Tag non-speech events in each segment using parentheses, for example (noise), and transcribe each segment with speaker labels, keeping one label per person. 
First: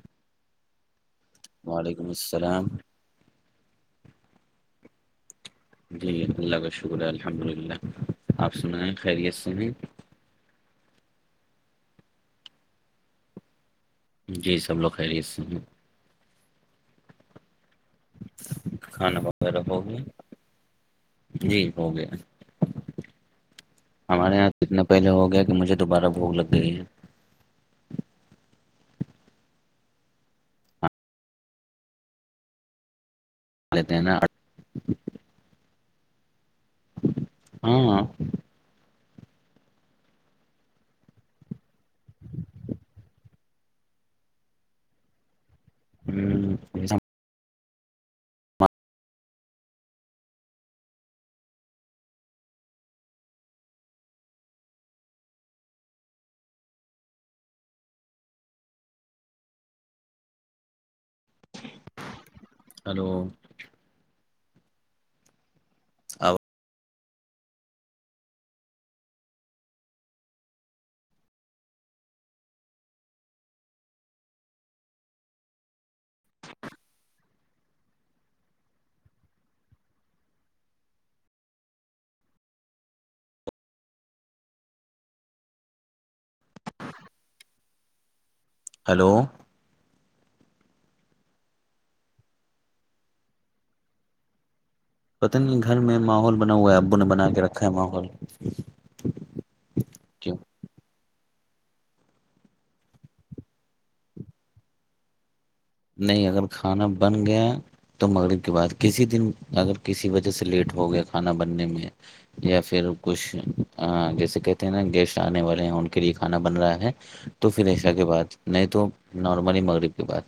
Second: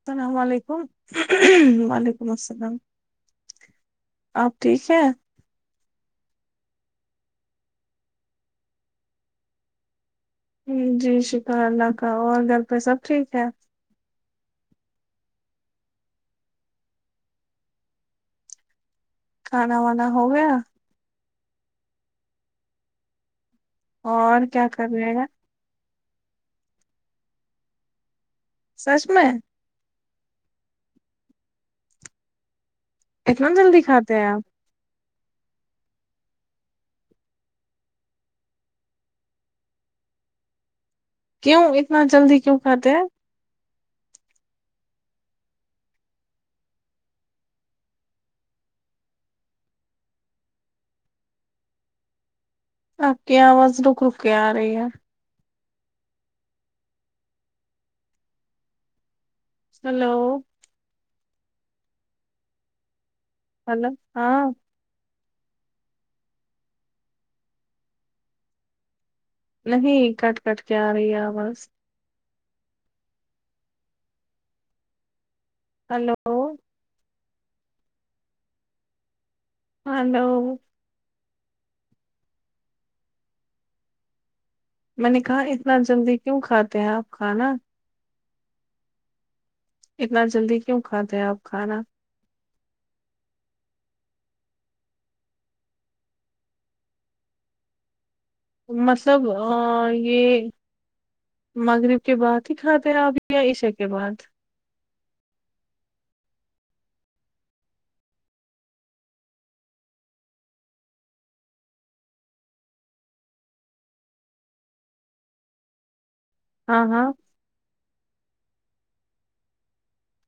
Speaker 1: السلام علیکم وعلیکم السلام آپ ٹھیک ہے
Speaker 2: جی اللہ کا شکر ہے الحمد للہ آپ سنائیں خیریت سے ہیں
Speaker 1: جی شکر اللہ کا اور گھر پہ سب ٹھیک ہے
Speaker 2: جی سب لوگ خیریت سے ہیں کھانا وغیرہ ہو
Speaker 1: کھانا
Speaker 2: گیا
Speaker 1: وانا گیا
Speaker 2: جی ہو گیا ہمارے
Speaker 1: اور
Speaker 2: یہاں سے
Speaker 1: کیا
Speaker 2: اتنا
Speaker 1: کر
Speaker 2: پہلے
Speaker 1: رہے ہیں
Speaker 2: ہو گیا کہ مجھے دوبارہ بھک لگ گئی ہے
Speaker 1: سچ میں اتنا جلدی
Speaker 2: لیتے
Speaker 1: کھاتے
Speaker 2: نا
Speaker 1: ہیں آپ
Speaker 2: ہاں
Speaker 1: کیوں اتنا جلدی کیوں کھاتے ہیں
Speaker 2: ہ
Speaker 1: آکی آواز رک رک کے آرہی ہے ہلو
Speaker 2: ہلو
Speaker 1: ہلو ہاں
Speaker 2: او
Speaker 1: نہیں کٹ کٹ کے آ رہی ہے آواز ہلو ہلو میں نے کہا اتنا جلدی کیوں کھاتے ہیں آپ کھانا
Speaker 2: ہیلو
Speaker 1: اتنا جلدی کیوں کھاتے ہیں آپ کھانا
Speaker 2: پتہ نہیں گھر میں ماحول بنا ہوا ہے ابو نے بنا کے رکھا ہے ماحول
Speaker 1: مطلب
Speaker 2: کہ
Speaker 1: یہ مغرب کے بعد ہی کھاتے ہیں آپ یا عشے کے بعد
Speaker 2: نہیں اگر کھانا بن گیا تو مغرب کے بعد کسی دن اگر کسی وجہ سے لیٹ ہو گیا کھانا بننے میں یا پھر کچھ جیسے کہتے ہیں نا گیسٹ آنے والے ہیں ان کھانا بن رہا
Speaker 1: ہاں
Speaker 2: ہے
Speaker 1: ہاں
Speaker 2: تو پھر ایسا کے بات نہیں تو نارملی مغرب کی بات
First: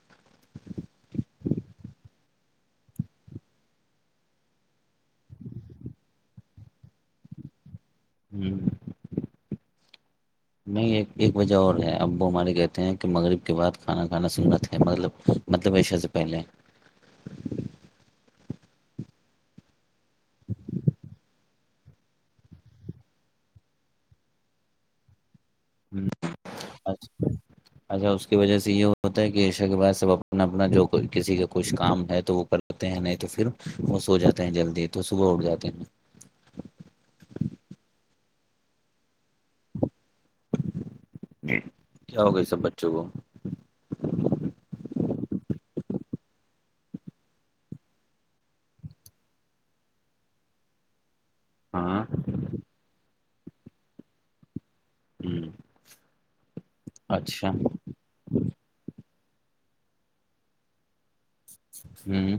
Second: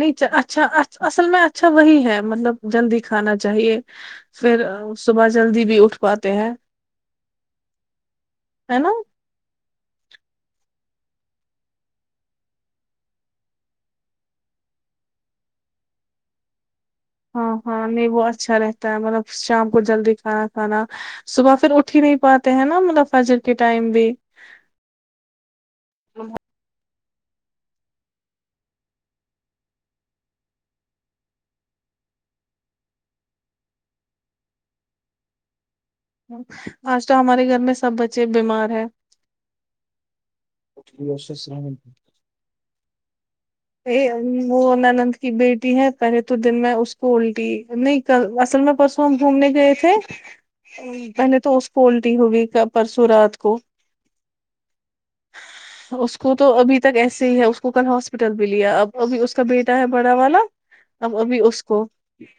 Speaker 1: نچ اچھا اصل میں اچھا وہی ہے مطلب جلدی کھانا چاہیے پھر صبح جلدی بھی اٹھ پاتے ہیں
Speaker 2: ہوں
Speaker 1: ہے نا
Speaker 2: نہیں ایک ایک وجہ اور ہے اب وہ ہمارے کہتے ہیں کہ مغرب کے بعد کھانا کھانا سنت ہے مطلب مطلب ایشے سے پہلے
Speaker 1: ہاں ہاں نہیں وہ اچھا رہتا ہے مطلب شام کو جلدی کھانا کھانا صبح پھر اٹھ اٹ ہی نہیں پاتے ہیں نا منافظر کے ٹائم بھی
Speaker 2: اچھا
Speaker 1: (inaudible)
Speaker 2: اچھا اس کی وجہ سے یہ ہوتا ہے کہ ایشا کے بعد سب اپنا اپنا جو کسی کا کچھ کام ہے تو وہ کر ہوتے ہیں نہیں تو پھر وہ سو جاتے ہیں جلدی تو صبح اٹھ جاتے ہیں
Speaker 1: آج تو ہمارے گھر میں سب بچے بیمار ہے یہیش سرامن
Speaker 2: کیا ہوگا سب بچوں کو
Speaker 1: ا وہ انانند کی بیٹی ہے پہلے تو دن میں اس کو الٹی نہیں تو اصل میں پرسوں ہم گھومنے گئے تھے پہلے تو اس کو
Speaker 2: ہاں
Speaker 1: الٹی ہوگئی پرسوں رات کو
Speaker 2: ہوں
Speaker 1: اس کو تو ابھی تک ایسے ہی ہے
Speaker 2: اچھا
Speaker 1: اس کو کل ہاس ٹل بھی لیا اب ابھی اس کا بیٹا ہے بڑا والا اب ابھی اس کو
Speaker 2: ہوں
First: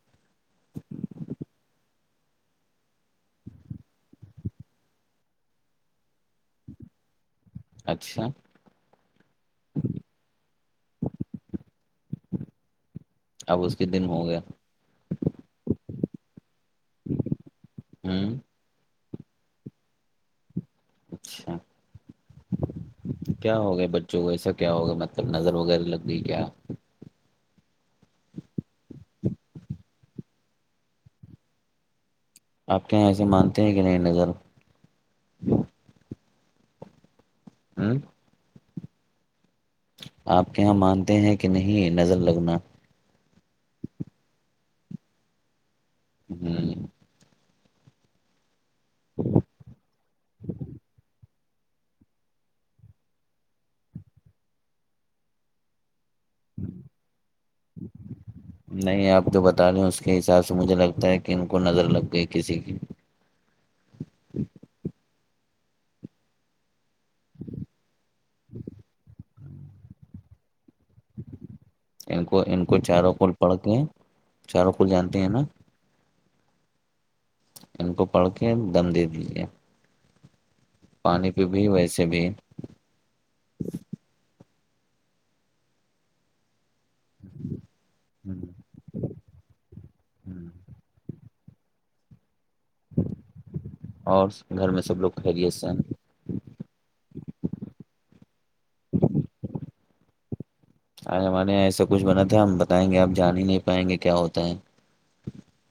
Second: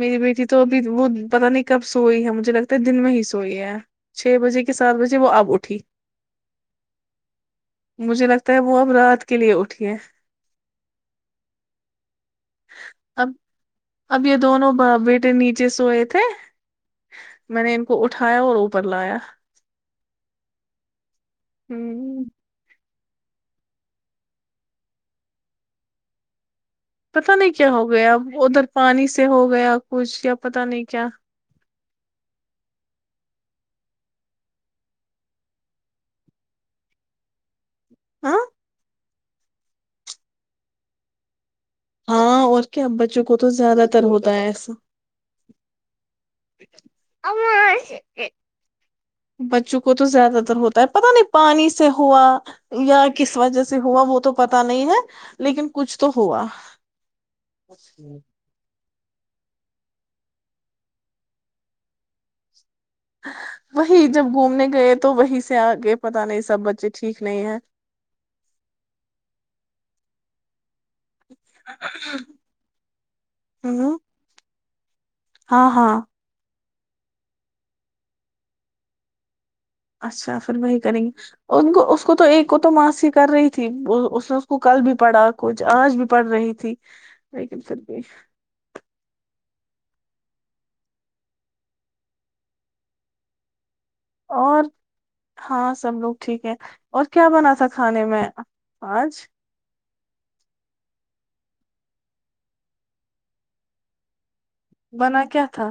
Speaker 1: میری بیٹی تو ابھی وہ پت نہیں کب سوئی ہے مجھے لگتا ہے دن میں ہی سوئی ہے چھ بجے کے سات بجے وہ آپ اٹھی مجھے
Speaker 2: اچھا
Speaker 1: لگتا ہے وہ اب رات کے لیے اٹھی کہ اب
Speaker 2: اس کے دن ہو
Speaker 1: اب یہ
Speaker 2: گیا
Speaker 1: دونوں بیٹ نیچے سوئے تھے میں نے ان کو
Speaker 2: ہوں
Speaker 1: اٹھایا اور اوپر لایا
Speaker 2: اچھا
Speaker 1: (inaudible)
Speaker 2: کیا ہو گیا بچوں کو ایسا کیا ہوگا مطلب نظر وغیرہ لگ گئی کیا
Speaker 1: پتا نہیں کیا ہو گیا ادھر پانی سے ہو گیا کچھ یا پتا نہیں کیا
Speaker 2: آپ کے یہاں ایسے مانتے ہیں کہ نہیں نظر
Speaker 1: ہاں
Speaker 2: (inaudible) آپ کےاں مانتے ہیں کہ نہیں نظر
Speaker 1: ہاں
Speaker 2: لگنا
Speaker 1: اور کیا بچوں کو تو زیادہ تر ہوتا ہے ایسا
Speaker 2: جی
Speaker 1: (inaudible) بچوں کو تو زیادہ تر ہوتا ہے پتا نہیں پانی سے ہوا یا کس و جہ سے ہوا وہ تو پتا نہیں ہے لیکن کچھ تو ہوا اچھا
Speaker 2: نہیں آپ جو بتا رہے اس کے حساب سے مجھے لگتا ہے کہ ان کو نظر لگ گئی کسی کی
Speaker 1: وہی جب گھومنے گئے تو وہی سے آگے پت نہیں سب بچے ٹھیک نہیں ہیں
Speaker 2: ہاں ان کو ان کو چاروں کول پڑھ کے ہیں چاروں کول جانتے ہیں نا
Speaker 1: آ ہا
Speaker 2: ان کو پڑھ کے دم دیجے
Speaker 1: اچھا پھر وہی کریں گی
Speaker 2: بھی
Speaker 1: ان کو اس
Speaker 2: ویسے
Speaker 1: کو تو
Speaker 2: بھی
Speaker 1: ایک اس کو تو ماسی کر رہی تھی اس نے اس کو کل بھی پڑھا کچھ آج بھی پڑھ رہی تھی (inaudible)
Speaker 2: ہوں ہوں (inaudible) اور
Speaker 1: اور
Speaker 2: گھر میں سب لوگ خیریت سے
Speaker 1: ہاں
Speaker 2: ہیں؟
Speaker 1: سب لوگ ٹھیک ہے اور کیا بنا تھا کھانے میں آج (inaudible)
Speaker 2: آج ہمارے یہاں ایسا کچھ بنا تھا ہم بتائیں گے آپ جان ہی نہیں پائیں گے کیا ہوتا ہے
Speaker 1: بنا کیا تھا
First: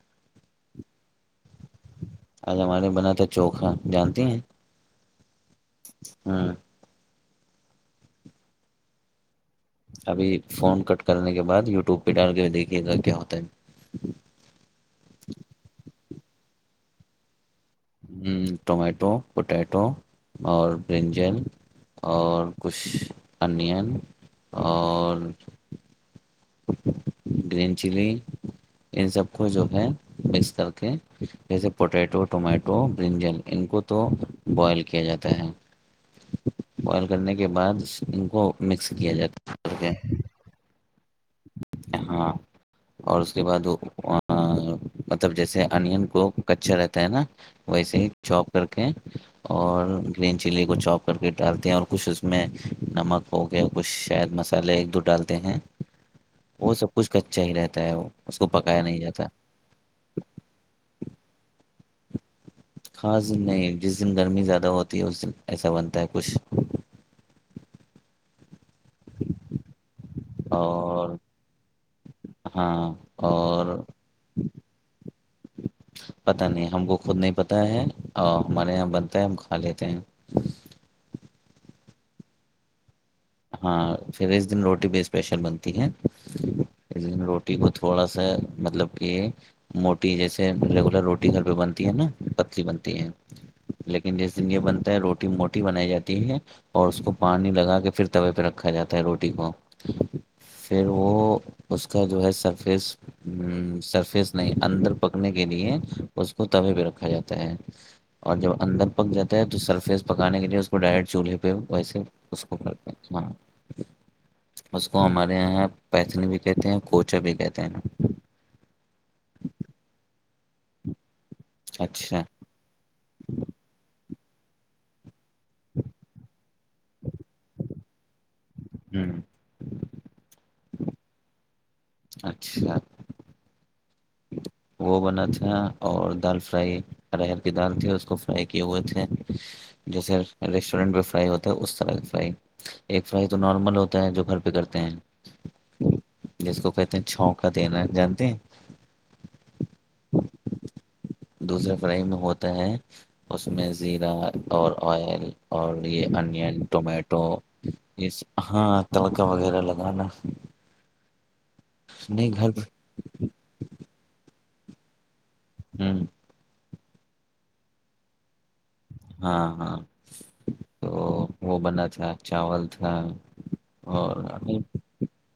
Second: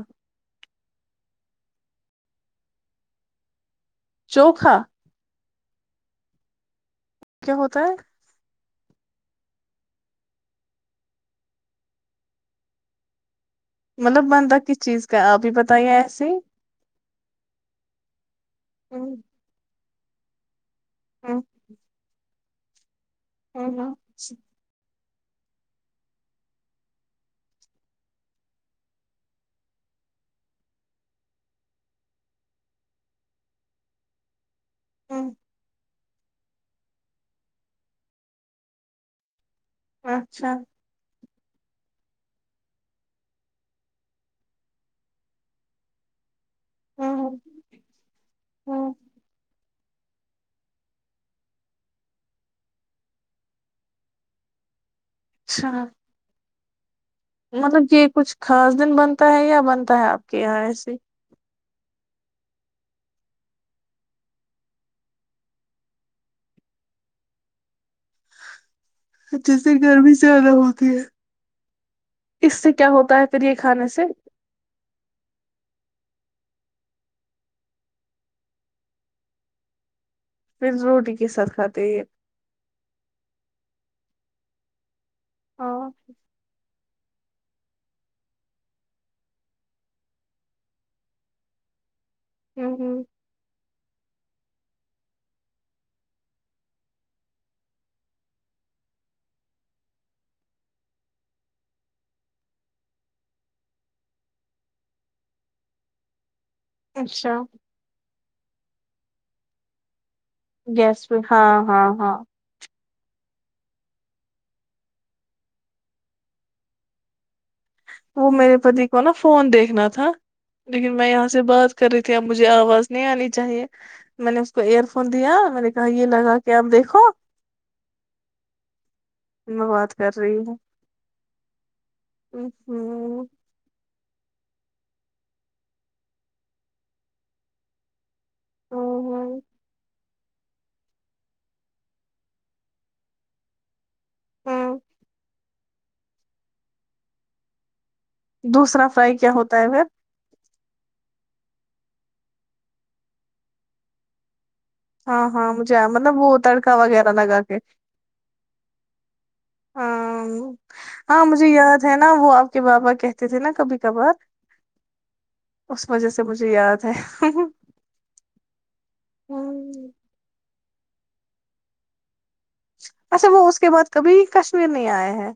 Speaker 2: آج ہمارے بنا تھا چوکھا جانتے ہیں
Speaker 1: چوکھا
Speaker 2: ہوں
Speaker 1: کیا ہوتا ہے
Speaker 2: ابھی فون کٹ کرنے کے بعد یوٹیوب پہ ڈال کے دیکھیے گا کیا ہوتا ہے
Speaker 1: مطلب بنتا کس چیز کا آپ ہی بتائیے ایسے ہی
Speaker 2: ٹومیٹو
Speaker 1: ہوں،
Speaker 2: پوٹیٹو اور برنجل
Speaker 1: ہوں،
Speaker 2: اور کچھ
Speaker 1: ہوں،
Speaker 2: انین
Speaker 1: ہوں،
Speaker 2: اور گرین چلی ان سب کو جو ہے مکس کے جیسے پوٹیٹو ٹومیٹو برنجل ان کو تو بوائل کیا جاتا
Speaker 1: ہوں،
Speaker 2: ہے بوائل کرنے کے بعد ان کو مکس کیا جاتا کر کے
Speaker 1: اچھا
Speaker 2: ہاں اور اس کے بعد مطلب جیسے انین کو کچا رہتا ہے
Speaker 1: ہوں،
Speaker 2: نا
Speaker 1: ہوں،
Speaker 2: ویسے ہی چاپ کر کے
Speaker 1: ہوں،
Speaker 2: اور گرین چلی کو چوپ کر کے ڈالتے ہیں اور کچھ اس میں نمک ہوگ کچھ شاید مسالے ایک دو ڈالتے ہیں
Speaker 1: اچھا
Speaker 2: وہ سب کچھ کچا ہی رہتا
Speaker 1: مطلب
Speaker 2: ہے
Speaker 1: یہ
Speaker 2: وہ
Speaker 1: کچھ
Speaker 2: اس کو
Speaker 1: خاص
Speaker 2: پکایا
Speaker 1: دن
Speaker 2: نہیں جاتا
Speaker 1: بنتا ہے یا بنتا ہے آپ کے یہاں ایسے
Speaker 2: خاص دن نہیں جس دن گرمی زیادہ ہوتی ہے اس دن ایسا بنتا ہے کچھ
Speaker 1: جس دن گرمی زیادہ ہوتی ہے
Speaker 2: اور
Speaker 1: اس سے کیا
Speaker 2: ہاں
Speaker 1: ہوتا ہے پھر یہ
Speaker 2: اور
Speaker 1: کھانے سے (inaudible)
Speaker 2: پتہ نہیں ہم کو خود نہیں پتا ہے ہمارے یہاں بنتا ہے ہم کھا لیتے ہیں
Speaker 1: پھر روٹی کے ساتھ کھاتے ہیں
Speaker 2: ہاں پھر اس دن روٹی بھی اسپیشل
Speaker 1: ہاں
Speaker 2: بنتی ہے اس دن روٹی کو تھوڑا سا مطلب کہ موٹی جیسے ریگولر روٹی گھر پہ بنتی ہے نا پتلی
Speaker 1: ہوں،
Speaker 2: بنتی
Speaker 1: ہوں،
Speaker 2: ہے لیکن جس دن یہ بنتا ہے روٹی موٹی بنائی جاتی ہے اور اس کو پانی لگا کے پھر توے پہ رکھا جاتا ہے روٹی کو پھر وہ اس کا جو ہے سرفیس سرفیس نہیں اندر پکنے کے لیے اس کو توے پہ رکھا جاتا
Speaker 1: اچھا
Speaker 2: ہے اور جب اندر پک جاتا ہے تو سرفیس پکانے کے لیے اس کو
Speaker 1: گیس
Speaker 2: ڈائرٹ چولہے
Speaker 1: ہاں
Speaker 2: پہ
Speaker 1: ہاں
Speaker 2: ویسے
Speaker 1: ہاں
Speaker 2: اس کو کرتے ہیں ہاں اس کو ہمارے یہاں پیتنی بھی کہتے ہیں کوچا بھی کہتے ہیں
Speaker 1: وہ میرے پتی کو نا فون دیکھنا تھا لیکن میں یہاں سے بات کر رہی تھی
Speaker 2: اچھا
Speaker 1: اب مجھے آواز نہیں آنی چاہیے میں نے اس کو ایئر فون دیا میں نے کہا یہ لگا کہ آپ دیکھو
Speaker 2: جی
Speaker 1: میں بات کر رہی ہوں
Speaker 2: اچھا
Speaker 1: ہوں
Speaker 2: وہ بنا تھا اور دال فرائی ہرر کی دال تھی اس کو فرائی کیے ہوئے تھے
Speaker 1: ہوں
Speaker 2: جیسے ریسٹورینٹ پہ فرائی ہوتا ہے اس طرح کی فرائی ایک فرائی تو نارمل ہوتا ہے جو گھر پہ کرتے
Speaker 1: ہوں
Speaker 2: ہیں
Speaker 1: (inaudible)
Speaker 2: جس کو کہتے ہیں چھو کا دینا جانتے ہیں
Speaker 1: دوسرا فرائی کیا ہوتا ہے مھر
Speaker 2: دوسرے فریم ہوتا ہے اس میں زیرہ اور آئل
Speaker 1: ہاں ہاں
Speaker 2: اور
Speaker 1: مجھے
Speaker 2: یہ
Speaker 1: مطلب وہ
Speaker 2: انین
Speaker 1: تڑکا وغیرہ
Speaker 2: ٹومیٹو
Speaker 1: لگا کے
Speaker 2: ہاں تڑکا وغیرہ لگانا
Speaker 1: ہاں ہاں مجھے یاد ہے نا
Speaker 2: نہیں
Speaker 1: وہ
Speaker 2: گھر
Speaker 1: آپ کے
Speaker 2: پہ
Speaker 1: بابا کہتے تھے نا کبھی کبھار اس
Speaker 2: ہوں
Speaker 1: وجہ سے مجھے یاد ہے
Speaker 2: ہاں ہاں تو وہ بنا تھا چاول اچھا
Speaker 1: وہ اس کے بعد
Speaker 2: اور
Speaker 1: کبھی کشمیر نہیں آئے ہیں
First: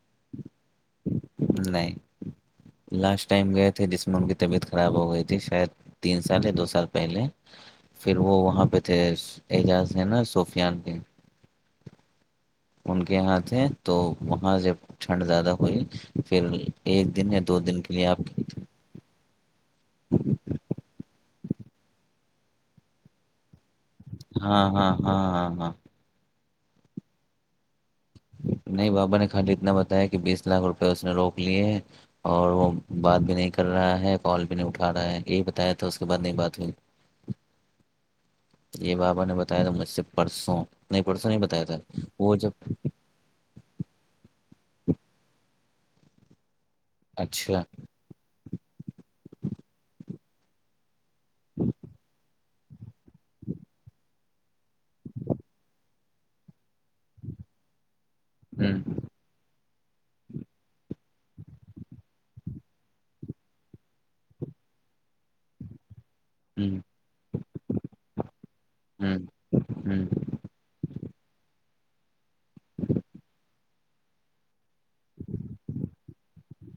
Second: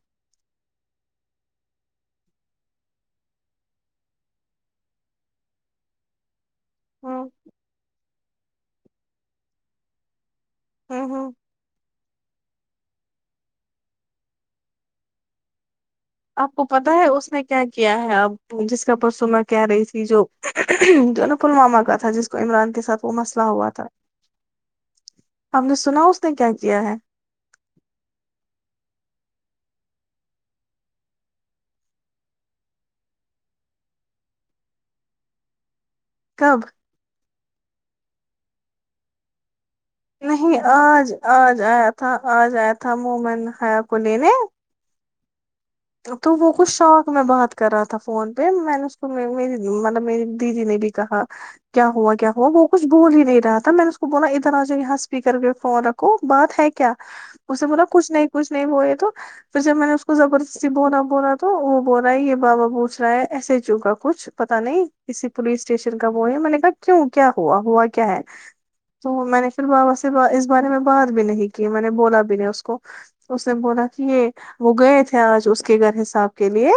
Speaker 2: نہیں لاسٹ ٹائم گئے تھے جس میں ان کی طبیعت خراب ہو گئی تھی شاید تین سال دو سال سال پہلے
Speaker 1: ہ
Speaker 2: پھر وہ وہاں پہ تھے اعجاز ہیں نا س
Speaker 1: او ہو
Speaker 2: ان کے ہاتھ ہے تو وہاں جب ٹھنڈ زیادہ ہوئی پھر
Speaker 1: آپ کو پتا ہے
Speaker 2: ایک
Speaker 1: اس
Speaker 2: دن یا
Speaker 1: نے
Speaker 2: دو
Speaker 1: کیا
Speaker 2: دن کے
Speaker 1: کیا
Speaker 2: لیے
Speaker 1: ہے
Speaker 2: آپ
Speaker 1: اب
Speaker 2: کے
Speaker 1: جس کا پرسوں میں کہ رہی تھی جو جو ہے نا پلوامہ کا تھا جس کو عمران کے ساتھ وہ مسئلہ ہوا تھا
Speaker 2: ہاں ہاں ہاں ہاں
Speaker 1: آپ
Speaker 2: ہاں
Speaker 1: نے سنا اس کیا ہے
Speaker 2: نہیں بابا نے خالی اتنا بتایا کہ بیس لاکھ روپئے اس نے روک لیے ہے اور وہ بات بھی نہیں کر رہا ہے کال بھی نہیں اٹھا رہا ہے یہی بتایا تو اس کے بعد نہیں بات
Speaker 1: کب
Speaker 2: ہوئی یہ بابا نے بتایا تھا مجھ سے
Speaker 1: نہیں
Speaker 2: پرسوں نہیں
Speaker 1: آج
Speaker 2: پرسوں نہیں
Speaker 1: آج
Speaker 2: بتایا
Speaker 1: آیا تھا
Speaker 2: وہ
Speaker 1: آج
Speaker 2: جب
Speaker 1: آیا تھا مومن حیا کو لینے تو وہ کچھ شوق میں بات
Speaker 2: اچھا
Speaker 1: کر رہا تھا فون پہ میں نے اس کو م مطلب میری دیدی نے بھی کہا کیا ہوا کیا ہوا وہ کچ بول ہی نہیں رہا تھا میں نے اس کو بولا ادھر آ جا یہاں اسپیکر پہ فون رکھو بات ہے کہ کیا اسے بولا کچھ نہیں کچھ نہیں
Speaker 2: ہوں
Speaker 1: وہ یہ تو پھر جب میں نے اس کوب سے بو رہا بو رہا تو وہ بول رہا ہے یہ بابا پوچھ رہا ہے ایسے ہی چکا کچھ پتا نہیں کسی پولیس اسٹیشن کا وہ ہے میں نے کہا
Speaker 2: ہوں
Speaker 1: کیوں کیا ہوا ہوا کیا ہے تو
Speaker 2: ہوں
Speaker 1: میں نے پھر بابا
Speaker 2: ہوں
Speaker 1: سے اس بارے میں بات بھی نہیں کی میں نے بولا بھی نہیں اس کو اس نے بولا کہ یہ وہ گئے تھے آج اس کے گھر حساب کے لیے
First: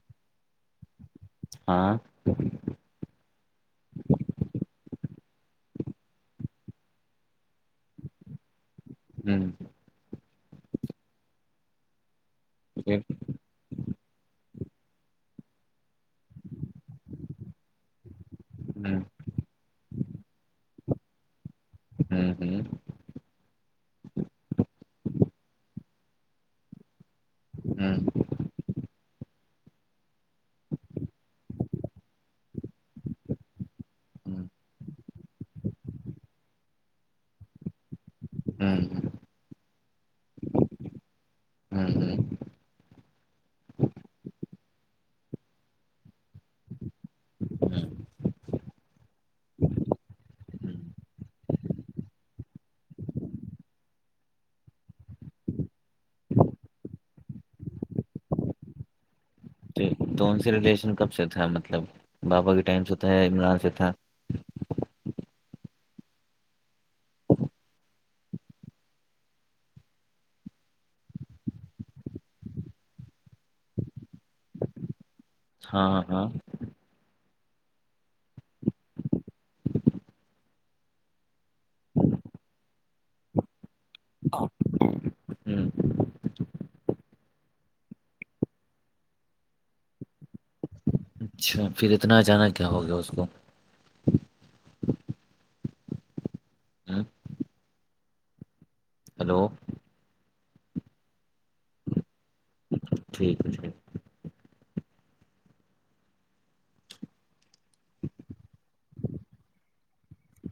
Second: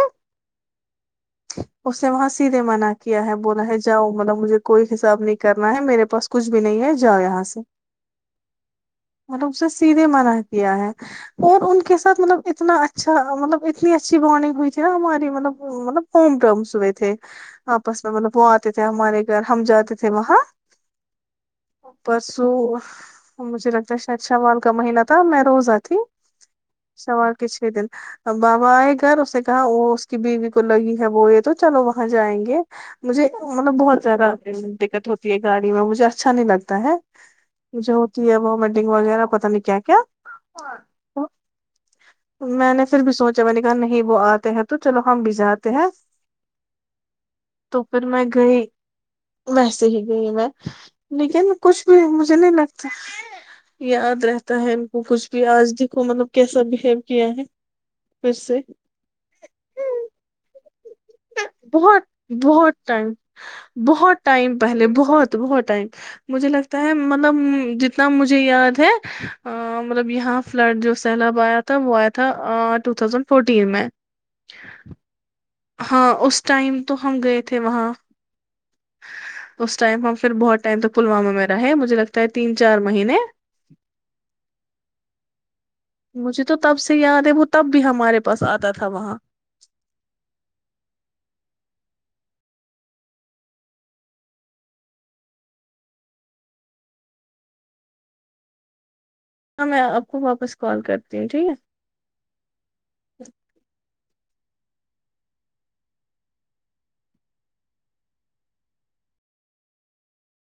Speaker 2: ہاں
Speaker 1: اسے وہاں سیدھے منات کے کیا ہے بولا ہے جاؤ مطلب مجھے کوئی حساب نہیں کرنا ہے میرے پاس کچھ بھی نہیں ہے جاؤ یہاں سے مطلب
Speaker 2: ہوں
Speaker 1: اس نے سیدھے منع کیا ہے اور ان کے ساتھ مطلب اتنا
Speaker 2: پھر
Speaker 1: اچھا مطلب اتنی اچھی بانڈنگ ہوئیھی نا ہماری مطلب مطلب ہوم مس ہوئے تھے آپس میں مطلب وہ آتے تھے
Speaker 2: ہوں
Speaker 1: ہمارے اگر ہم جاتے تھے وہاں
Speaker 2: ہوں ہوں ہوں
Speaker 1: پرسوں مجھے لگتا ہے شاید شمال کا مہینہ تھا میں روزہ ت شمال کے چھ دن
Speaker 2: ہوں
Speaker 1: بابا آئے گھر اس نے کہا وہ اس کی بیوی کو لگی ہے وہ یہ تو چلو وہاں جائیں گے مجھے مطلب بہت زیادہ دقت ہوتی ہے گاڑی میں مجھے اچھا نہیں لگتا ہے جو ہوتی ہے
Speaker 2: ہوں
Speaker 1: ومیٹنگ وغیرہ پتا نہیں کیا کیا
Speaker 2: ہوں ہوں
Speaker 1: میں نے پھر بھی سوچا میں نے کہا نہیں وہ آتے ہیں تو چلو ہم بھی جاتے ہیں تو پھر میں گئی ویسے ہی گئی میں
Speaker 2: ہوں
Speaker 1: لیکن کچھ بھی مجھے نہیں لگتا یاد رہتا ہے ان کو کچھ بھی آج دکھو مطلب کیسا بہیو کیا ہے پھر سےے
Speaker 2: تو ان سے ریلیشن کب سے تھا مطلب
Speaker 1: بہت
Speaker 2: بابا کے ٹائم
Speaker 1: بہت
Speaker 2: سے تھا یا عمران سے تھا
Speaker 1: بہت ٹائم پہلے بہت بہت ٹائم مجھے لگتا ہے مطلب جتنا مجھے یاد ہے مطلب یہاں فلڈ جو سیلاب آیا تھا وہ آیا تھا ٹو تھاؤزینڈ فورٹین میں ہاں اس ٹائم تو ہم گئے تھے وہاں اس ٹائم ہم پھر بہت ٹائم تک پلوامہ میں رہے مجھے لگتا ہے تین چار مہینے
Speaker 2: ہوں
Speaker 1: مجھے تو تب سے یاد ہے وہ تب بھی ہمارے پاس آتا تھا وہاں
Speaker 2: اچھا پھر اتنا ا جانا کیا ہو گیا اس کو ہی ہیلو
Speaker 1: ہاں میں آپ کو واپس کال کرتی ہوں ٹھیک ہے
Speaker 2: ٹھیک ہے ٹھیک ہے (inaudible)